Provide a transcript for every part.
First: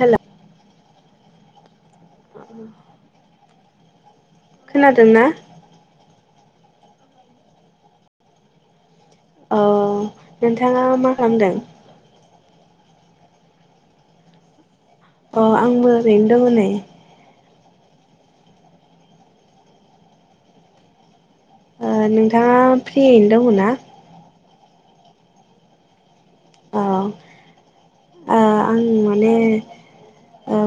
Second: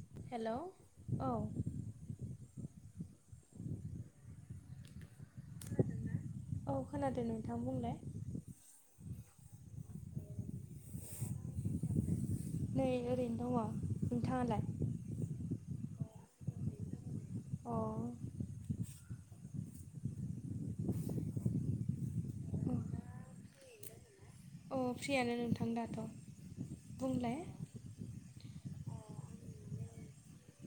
हेल hello औ खोनादों ना औ खोनादों नोंथां बुंलाय औ नोंथाङा मा खालामदों नै ओरैनो दङ नोंथाङालाय अ आंबो ओरैनो दङ नै अ नोंथाङा फ्रियैनो दङ ना अ फ्रियानो नोंथां दाथ' औ बुंलाय आं माने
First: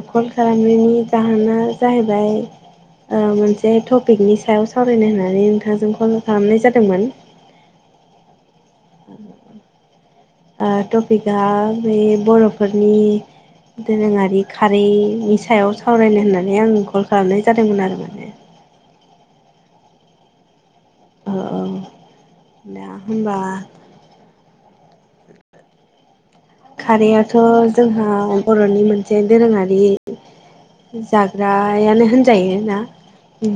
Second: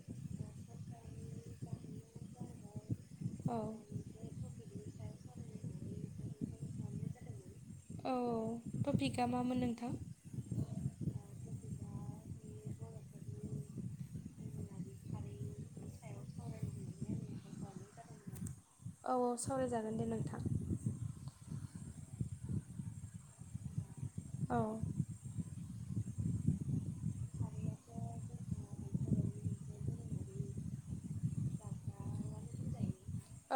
कल खालामनायनि जाहोना जाहैबाय ओ औ मोनसे टपिकनि सायाव सावरायनो होननानै नोंथांजों कल खालामनाय जादोंमोन औ टपिकआ मामोन नोंथां टपिकआ बे बर'फोरनि दोरोङारि खारैनि सायाव सावरायनो होननानै आं कल खालामनाय जादोंमोन आरो माने औ-औ सावरायजागोन दे नोंथां औ-औ दा होमबा औ खारैआथ' जोंहा बर'नि मोनसे दोरोङारि जाग्रायानो होनजायो ना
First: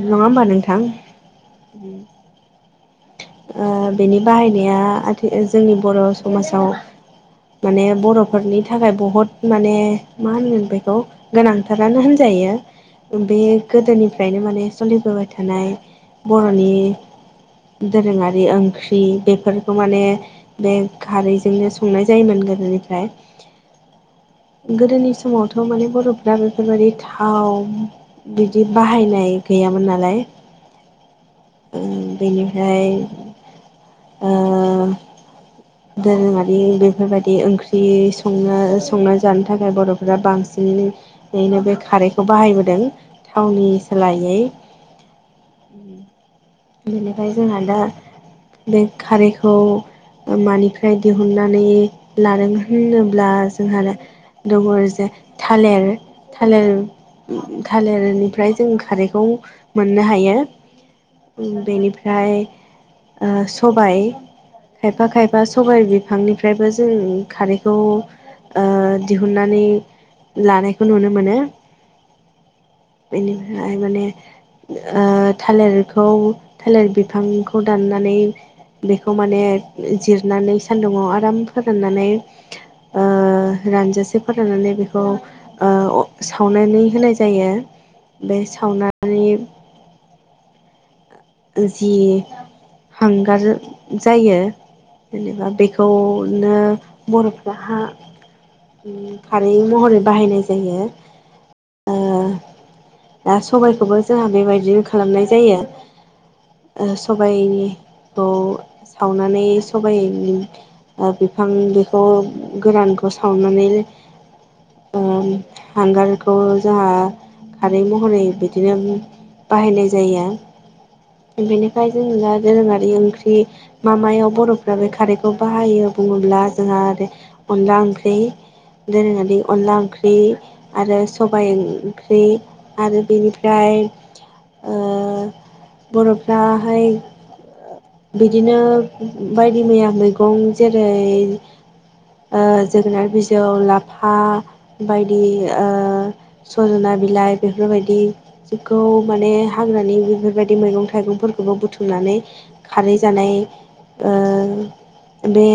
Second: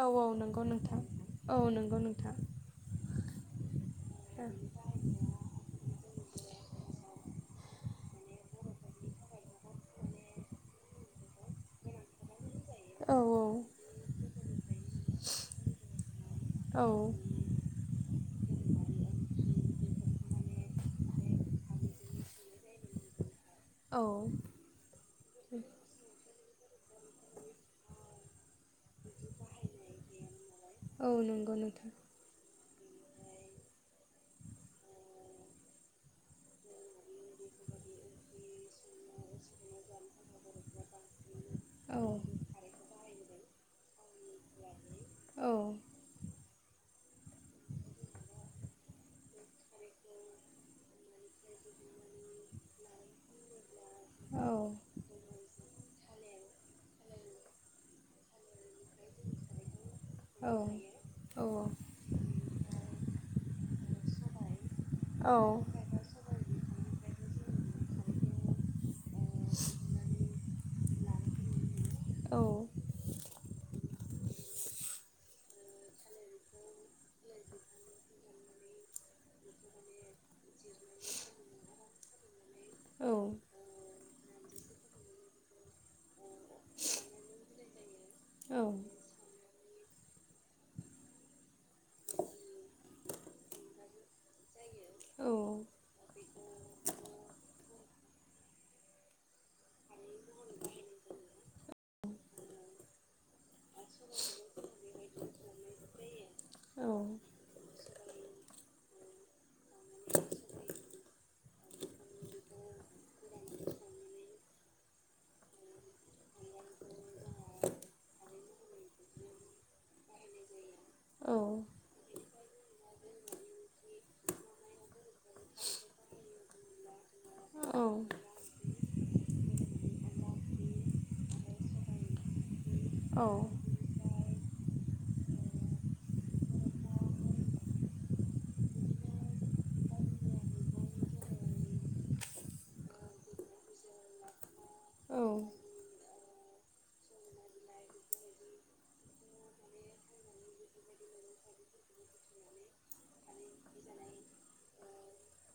औ औ होमबा नंगौ नोंथां औ [inaudible] बेनि औ बाहायनाया आथिखाल जोंनि बर' समाजाव माने बर'फोरनि थाखाय बहुद माने मा होनगोन बेखौ गोनांथारानो औ होनजायो बे गोदोनिफ्रायनो माने सोलिबोबाय थानाय बर'नि औ दोरोङारि ओंख्रि बेफोरखौ माने बे खारैजोंनो संनाय जायोमोन गोदोनिफ्राय औ गोदोनि समावथ' माने बर'फ्रा बेफोरबायदि थाव बिदि बाहायनाय गैयामोन नालाय औ नंगौ ओ नोंथां बेनिफ्राय दोरोङारि बेफोरबायदि ओंख्रि संना संना जानो थाखाय बर'फोरा बांसिन बे औ खारैखौ बाहायबोदों थावनि सोलायै औ बेनिफ्राय जोंहा दा बे खारैखौ मानिफ्राय दिहुननानै लादों होनोब्ला जोंहा औ दङ जे थालिर थालिर थालिरनिफ्राय जों खारैखौ मोननो हायो ओ बेनिफ्राय सबाय खायफा खायफा औ सबाय बि बिफांनिफ्रायबो जों खारैखौ दिहुननानै लानायखौ नुनो मोनो औ बेनिफ्राय माने ओ थालेरखौ थालेर बिफांखौ दाननानै बेखौ माने जिरनानै सान्दुङाव आराम फोराननानै ओ रानजासे फोराननानै बेखौ सावनानै होनाय जायो बे औ सावनानै जि हांगार जायो औ जेनेबा बेखौ बिदिनो बर'फ्रा हा खारै महरै बाहायनाय जायो ओ दा सबायाइखौबो जोंहा बेबायदिनो खालामनाय जायो औ ओ सबायनिखौ सावनानै सबायनि ओ बिफां बेखौ गोरानखौ सावनानै ओ हांगारखौ जोंहा खारै महरै बिदिनो बाहायनाय जायो बेनिफ्राय जों दा दोरोङारि ओंख्रि मा मायाव बर'फ्रा बे खारैखौ बाहायो बुङोब्ला जोंहा आरो अनला ओंख्रि दोरोङारि अनला ओंख्रि आरो सबाय ओंख्रि आरो औ बेनिफ्राय ओ बर'फ्राहाय ओ बिदिनो बायदि मैया मैगं जेरै जोगोनार बिजौ लाफा बायदि औ सजना बिलाइ बेफोरबायदि जेखौ माने हाग्रानि बेफोरबायदि मैगं थाइगंफोरखौबो बुथुमनानै खारै जानाय ओ बे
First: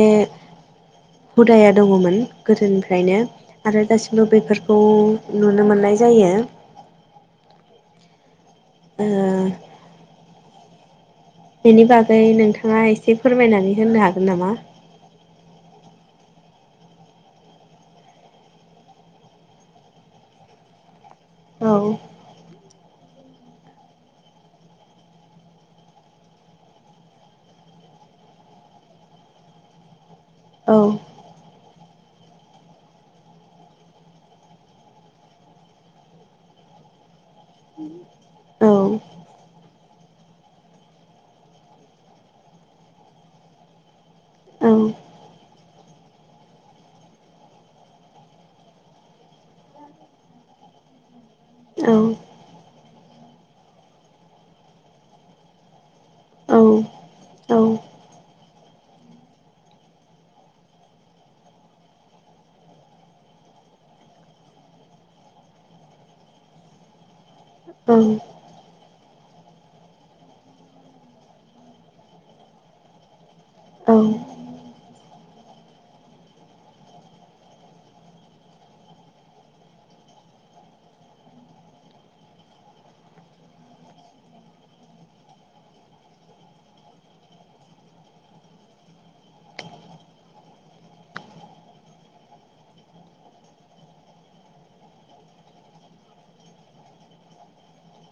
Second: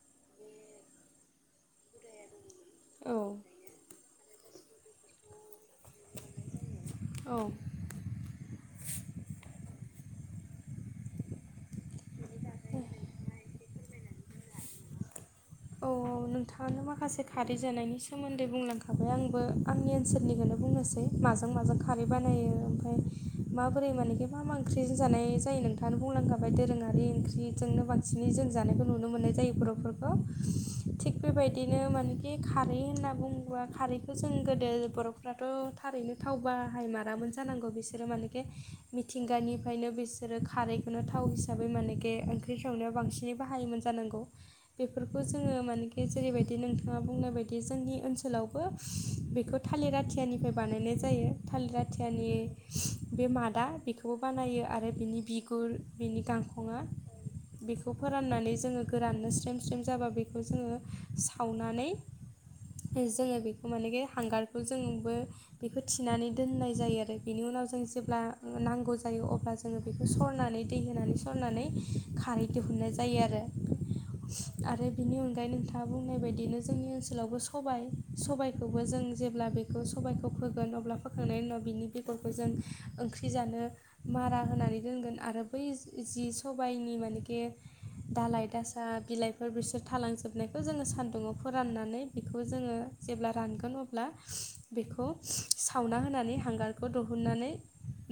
हुदाया दङमोन गोदोनिफ्रायनो आरो दासिमबो बेफोरखौ नुनो मोननाय जायो औ ओ बेनि बागै नोंथाङा एसे फोरमायनानै होननो हागोन नामा औ नोंथाङानो माखासे खारै जानायनि सोमोन्दै बुंलांखाबाय आंबो आंनि ओनसोलनिखोनो बुंनोसै माजों औ माजों खारै बानायो [unintelligible] ओमफ्राय माबोरै मानेखि मा मा ओंख्रिजों जानाय जायो नोंथाङा बुंलांखाबाय दोरोङारि ओंख्रिजोंनो बांसिनै जों जानायखौ नुनो मोननाय जायो बर'फोरखौ औ थिग बेबायदिनो मानेखि खारै होनना बुङोब्ला खारैखौ जों गोदो बर'फ्रा थ' थारैनो थाव बाहायमारामोन जानांगौ बिसोरो मानोखे औ मिथिंगानि ओंखायनो बिसोरो खारैखौनो थाव हिसाबै मानेखे ओंख्रि संनायाव बांसिनै बाहायोमोन जानांगौ औ बेफोरखौ जोङो माने मानोखि जेरैबायदि नोंथाङा बुंनाय बायदि जोंनि ओनसोलावबो बेखौ थालिर आथियानिफ्राय बानायनाय जायो थालिर औ आथियानि बे मादा बेखौबो बानायो आरो बिनि बिगुर बिनि औ गांखङा बेखौ फोराननानै जोङो गोराननो स्रेम स्रेम जाबा बेखौ जोङो सावनानै जोङो बेखौ मानेखि हांगारखौ जोंबो बेखौ थिनानै दोननाय जायो आरो बिनि उनाव जों जेब्ला ओ नांगौ जायो अब्ला जोङो बेखौ सरनानै दै होनानै सरनानै खारै दिहुननाय जायो आरो औ आरो बिनि उन नोंथाङा बुंनाय बायदिनो जोंनि ओनसोलावबो सबाय सबायाइखौबो जों जेब्ला बे बेखौ सबायखौ फोगोन अब्ला फोखांनायनि उनाव बिनि बेगरखौ जों ओंख्रि जानो मारा होनानै दोनगोन आरो बै जि सबायनि मानेखे दालाय दासा, बिलाइफोर बिसोर थालांजोब नायखौ जोङो सान्दुुंआव फोराननानै बेखौ जोङो जेब्ला रानगोन अब्ला बेखौ सावना होनानै हांगारखौ दहुननानै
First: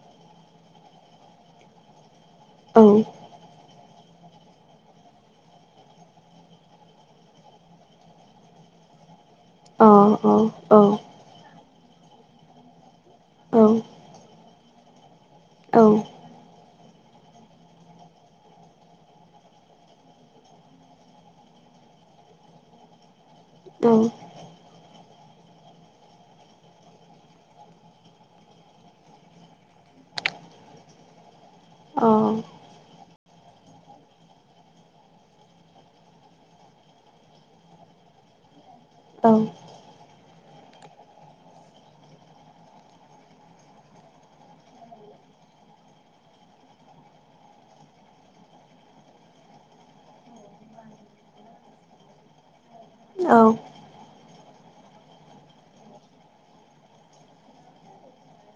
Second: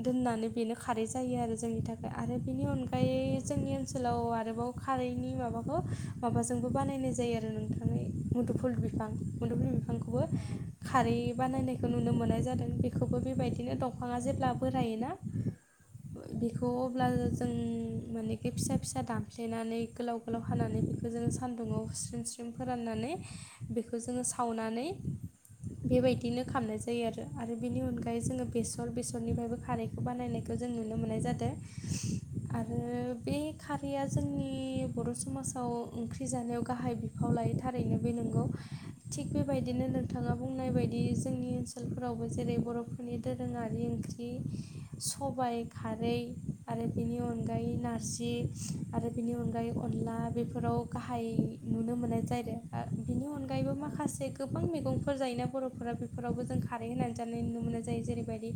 दोननानै बेनो खारै जायो आरो जोंनि थाखाय आरो बेनि अनगायै जोंनि ओन ओनसोलाव आरोबाव खारैनि माबाखौ माबाजोंबो बानायनाय जायो आरो नोंथां मुदुफुल बिफां मुदुफुल बिफांखौबो खारै बानायनाय खौ नुनो मोननाय जादों बेखौबो औ बेबायदिनो दंफाङा जेब्ला बोरायोना औ बेखौ अब्ला जों मानेखे फिसा फिसा दामफ्लेनानै गोलाव गोलाव हानानै बे जों सान्दुंआव स्रेम स्रेम फोरनानै बेखौ जोङो सा सावनानै बेबायदिनो खामनाय जायो आरो। आरो बेनि अनगायै जोङो बेसर बेसरनिफ्रायबो खारै बानायनायखौ जों नुनो मोननाय जादो। आरो बे खारैया जोंनि बर' समाजाव ओंख्रि जानायाव गाहाय बिफाव लायो थारैनो बे नंगौ। थिग बेबायदि दिनो नोंथाङा बुंनाय बायदि जोंनि ओनसोलफोरावबो जेरै बर'फोरनि दोरोङारि ओंख्रि सबाय खारै आरो बेनि अनगायै नारजि आरो बेनि अनगायै अनला बेफोराव गाहाय नुनो मोननाय जादों आ बिनि अनगायैबो माखासे गोबां मैगंफोर जायोना बर'फोरा बेफोरावबो जों खारै होनानै जानाय नुनो मोननाय जायो जेरैबायदि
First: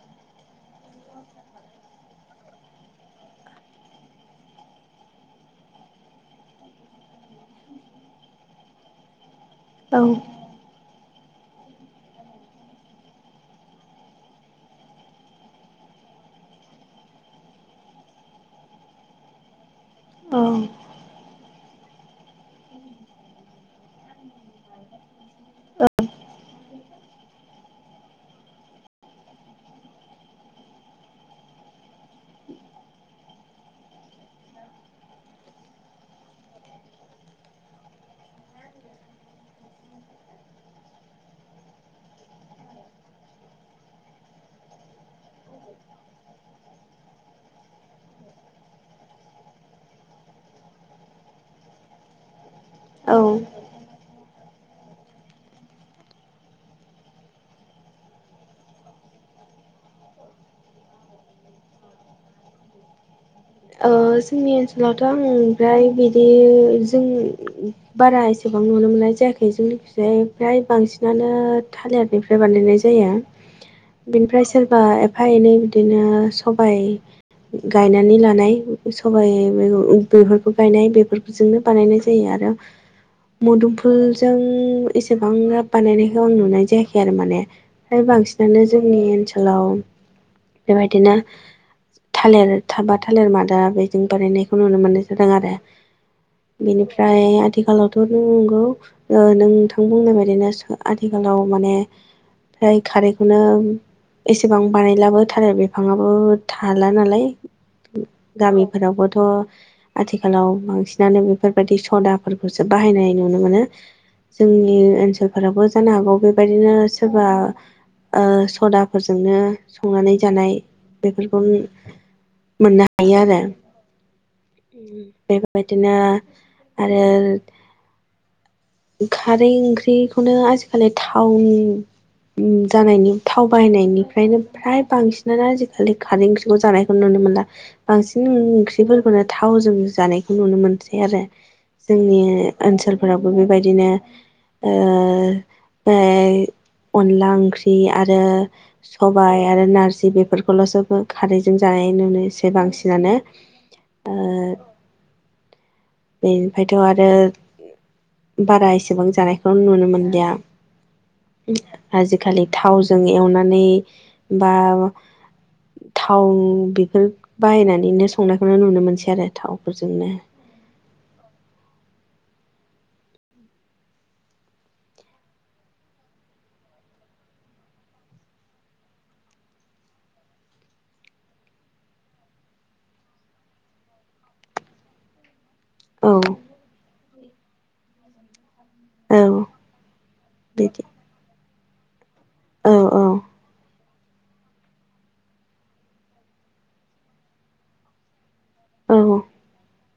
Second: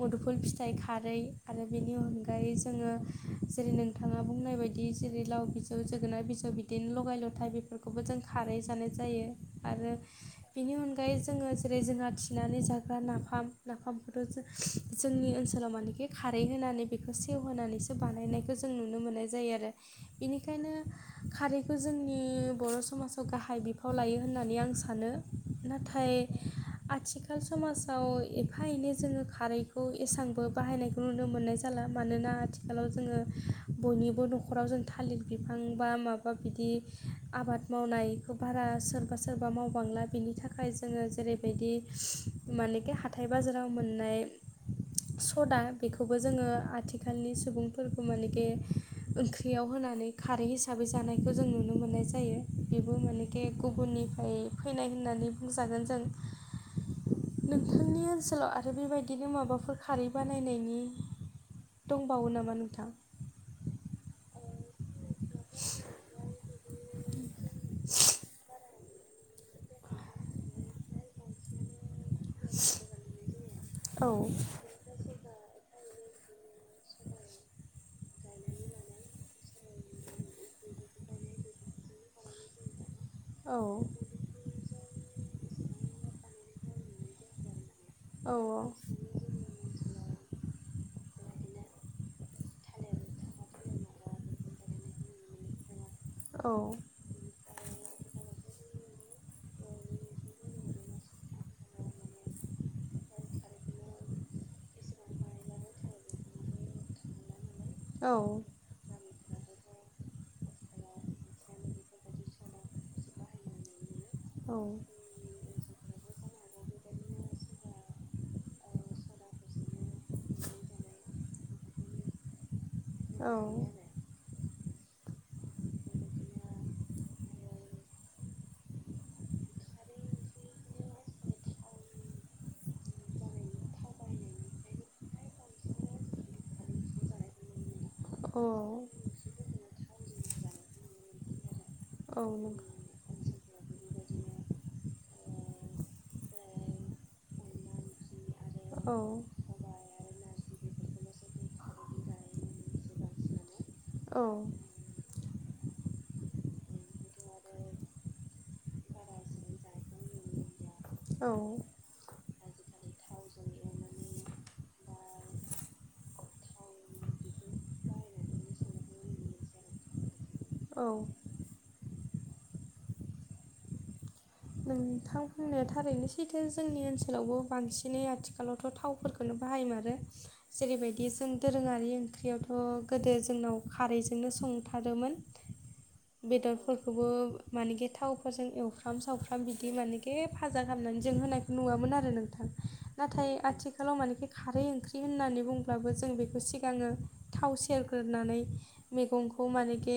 मुदुफुल फिथाइ खारै आरो बेनि अनगायै जोङो जेरै नों थाङा बुंनाय बायदि जेरै लाव बिजौ जोगोनार बिजौ बिदिनो ल'गाय ल' नाथाय बेफोरखौबो जों खारै जानाय जायो आरो बिनि अनगायै जोङो जेरै जोंहा थिनानै जाग्रा नाफाम नाफामफखौथ' जों जोंनि ओनसोलाव मानेखि खारै होनानै बेखौ सेवहोनानैसो बानायनायखौ जों नुनो मोननाय जायो आरो। बेनिखायनो खारैखौ जों आंनि बर' समाजाव गाहाय बिफाव लायो होननानै आं सानो। नाथाय आथिखाल समाजाव एफा एनै जोङो खारैखौ एसांबो बाहायनाय नुनो मोननाय जाला। मानोना आथिखालाव जोङो बयनिबो न'खराव जों थालिर बिफां बा माबा बा बिदि आबाद मावनायखौ बारा सोरबा सोरबा मावबांला बिनि थाखाय जोङो जेरै बायदि मानोखे हाथाय बाजाराव मोननाय सदा बेखौबो जोङो आथिखालनि सुबुंफोरखौ मानोखे ओंख्रियाव होनानै खारै हिसाबै जानायखौ जों नुनो मोननाय जायो। बेबो मानेखे गुबुननिफ्राय फैनाय होननानै बुंजागोन जों। नोंथांनि ओनसोलाव आरो बेबायदिनो माबाफोर खारै बानायनायनि दंबावो नामा नोंथां? ओ जोंनि ओनसोलावथ' ओङो द्राय बिदि जों बारा एसेबां नुनो मोननाय जायाखै जोंनिखिजाय ओमफ्राय बांसिनानो थालिर बि बानायनाय जायो। औ बिनिफ्राय सोर बा एफा एनै बिदिनो सबाय गायनानै लानाय सबाइ मेगं बेफोरखौ गायनाय बेफोरजोंनो बानायनाय जायो आरो। औ मोदुमफुलजों एसेबां बानायनायखौ आं नुनाय जायाखै आरो माने। फ्राय बांसिनानो औ जोंनि ओनसोलाव बेबायदिनो थालिर थाबा थालिर मादा दा बेजों बानायनायखौ नुनो मोननाय जादों आरो। औ नंगौ। औ बेनिफ्राय ओमफ्राय आथिखालावथ' नंगौ ओ नोंथां बुंनाय बायदिनो आथिखालाव माने ओमफ्राय खारैखौनो एसेबां बानायलाबोथार बिफांबो थाला नालाय गामिफोरावबोथ' आथिखालाव बांसिनानो बेफोरबायदि सदाफोरखौसो बाहायनाय नुनो मोनो। जोंनि ओनसोलफोराबो जानो हागौ बेबायदिनो सोरबा ओ सदाफोरजोंनो संनानै जानाय बेफोरखौ मोनना हायो आरो। बेबायदिनो आरो खारै ओंख्रिखौनो आजिखालि टाउन ओम जानायनि थाव बाहायनायनिफ्रायनो फ्राय बांसिनानो आजिखालि खारै ओंख्रि जानायखौ नुनो मोनला बांसिन ओंख्रिफोरखौनो थावजों जानायखौ नुनो मोनसै आरो जोंनि ओनसोलफोरावबो बेबायदिनो ओ ओ अनला ओंख्रि आरो सबायाइ आरो नारजि बेफोरखौल'सो खारैजों जानाय नुनो एसे बांसिनानो औ बेनिफ्रायथ' आरो बारा एसेबां जानायखौ नुनो मोनलिया औ आजिखालि थावजों एवनानै बा थाव बेफोर बाहायनानैनो संनायखौनो नुनो मोनसै आरो थावफोरजोंनो औ थां बुंनाय थारैनो सैथो जोंनि ओनसोलावबो बांसिनै आथिखालावथ' थावफोरखौनो बाहायमारो जेरैबायदि जों दोरोङारि ओंख्रियावथ' गोदो जोंनाव खारैजोंनो संथारोमोन औ बेदरफोरखौबो माने थावफोरजों एवफ्राम औ सावफ्राम बिदि माने फाजा बिदि खालामनानै जों होनायखौ नुवोन आरो नोंथां औ औ ना आथि खालाव मानेखि खारै ओंख्रि होननानै बुंब्लाबो जों बेखौ सिगाङो थाव सेरग्रोनानै औ मैगंखौ मानखे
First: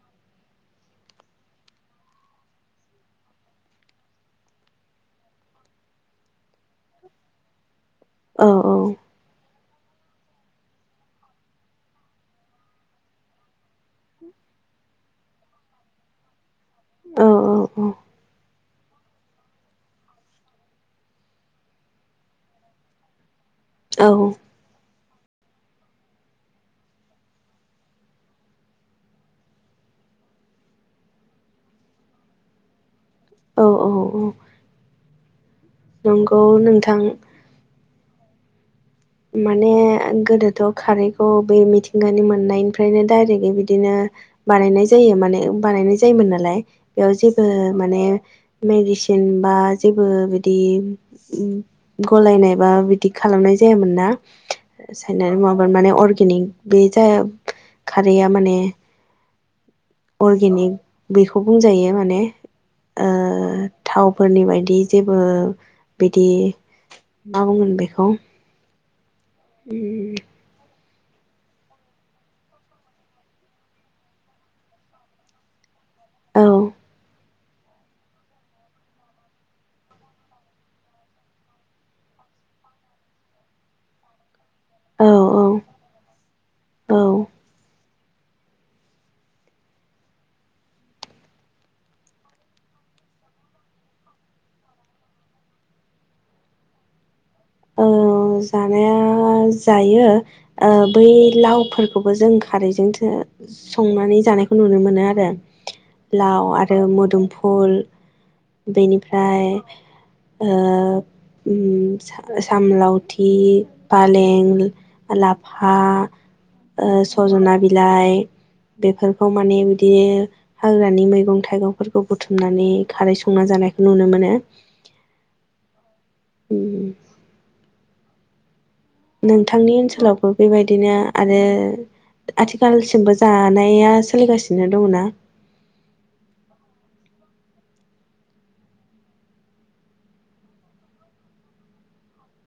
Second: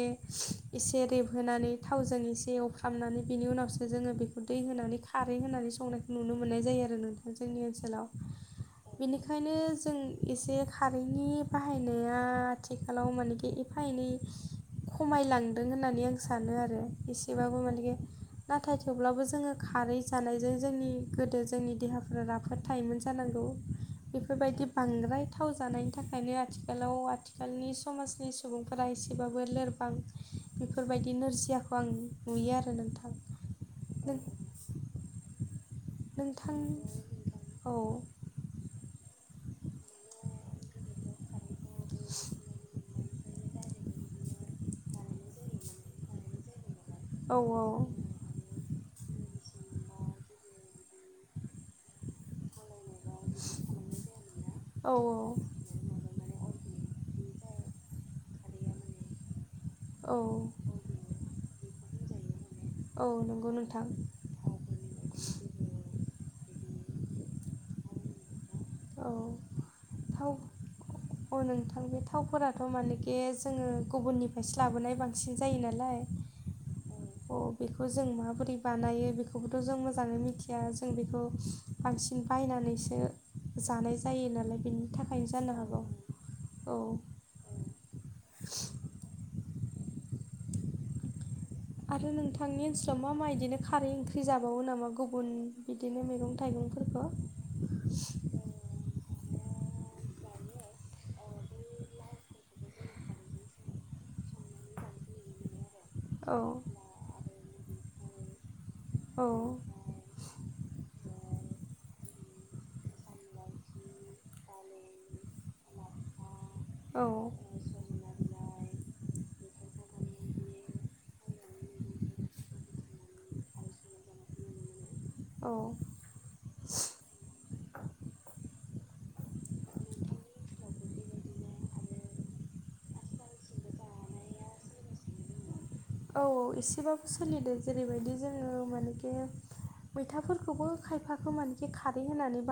एसे रेबहोनानै थावजों एसे एवफ्रामनानै बिनि उनावसो जोङो बेखौ दै होनानै खारै होनानै संनायखौ नुनो मोननाय जायो आरो नोंथां जोंनि ओनसोलाव औ औ बेनिखायनो जों एसे खारैनि बाहायनाया आथिखालाव मानेखि फायनै खमायलांदों होननानै आं सानो आरो औ एसेबाबो मानेखे नाथाय थेवब्लाबो जों जोङो खारै जानायजों जोंनि गोदो जोंनि देहाफ्रा राफोद थायोमोन जानांगौ औ बेफोरबायदि बांद्राय थाव जानायनि थाखायनो आथिखालाव आथिखालनि समाजनि सुबुंफोरा एसेबाबो लोरबां बेफोरबायदि नोरजियाखौ आं नुयो आरो नोंथां। औ औ नों औ नोंथां औ माने गोदोथ' खारैखौ बै मिथिंगानि मोननायनिफ्रायनो डायरेक्ट बिदिनो बानायनाय जायो माने बानायनाय जायोमोन नालाय बेयाव औ जेबो माने मेडिसिन बा जेबो बिदि गलायनाय बा बिदि खालामनाय जायामोन। औ साय माब माने अर्गेनिक बे जा खारैया माने औ अर्गेनिक बेखौ बुंजायो माने औ नंगौ नोंथां फोरनि बायदि जेबो बिदि मा बुंगोन बेखौ औ उ थाउ अ नोंथां बे थावफोराथ' मानेखे जोङो गुबुननिफ्रायसो लाबोनाय बांसिन जायो नालाय। औ अ बेखौ जों माबोरै बानायो बेखौबोथ' जों मोजाङै मिथिया जों बेखौ बांसिन बायनानैसो जानाय जायो नालाय बिनि औ थाखायनो जानो हागौ औ। औ आरो नोंथांनि ओनसोलाव मा मा बिदिनो खारै ओंख्रि जाबावो नामा गुबुन बिदिनो मैगं-थाइगंफोरखौ ओ जानाया जायो। ओ बै लावफोरखौबो जों खारैजोंसो संनानै जानायखौ नुनो मोनो आरो औ लाव आरो मोदोमफुल औ बेनिफ्राय ओ उम सामलावथि फालें लाफा ओ औ सजना बिलाइ बेफोरखौ माने बिदिनो हाग्रानि मैगं थाइगंफोरखौ बुथुमनानै खारै संना जानायखौ नुनो मोनो। औ। उम। नोंथांनि ओनसोलावबो बेबायदिनो आरो आथिखालसिमबो जानाया सोलिगासिनो दङ ना? औ औ एसेबाबो सोलिदो जेरैबायदि जोङो मानेखे मैथाफोरखौबो खायफाखौ मानखि खारै होनानै बा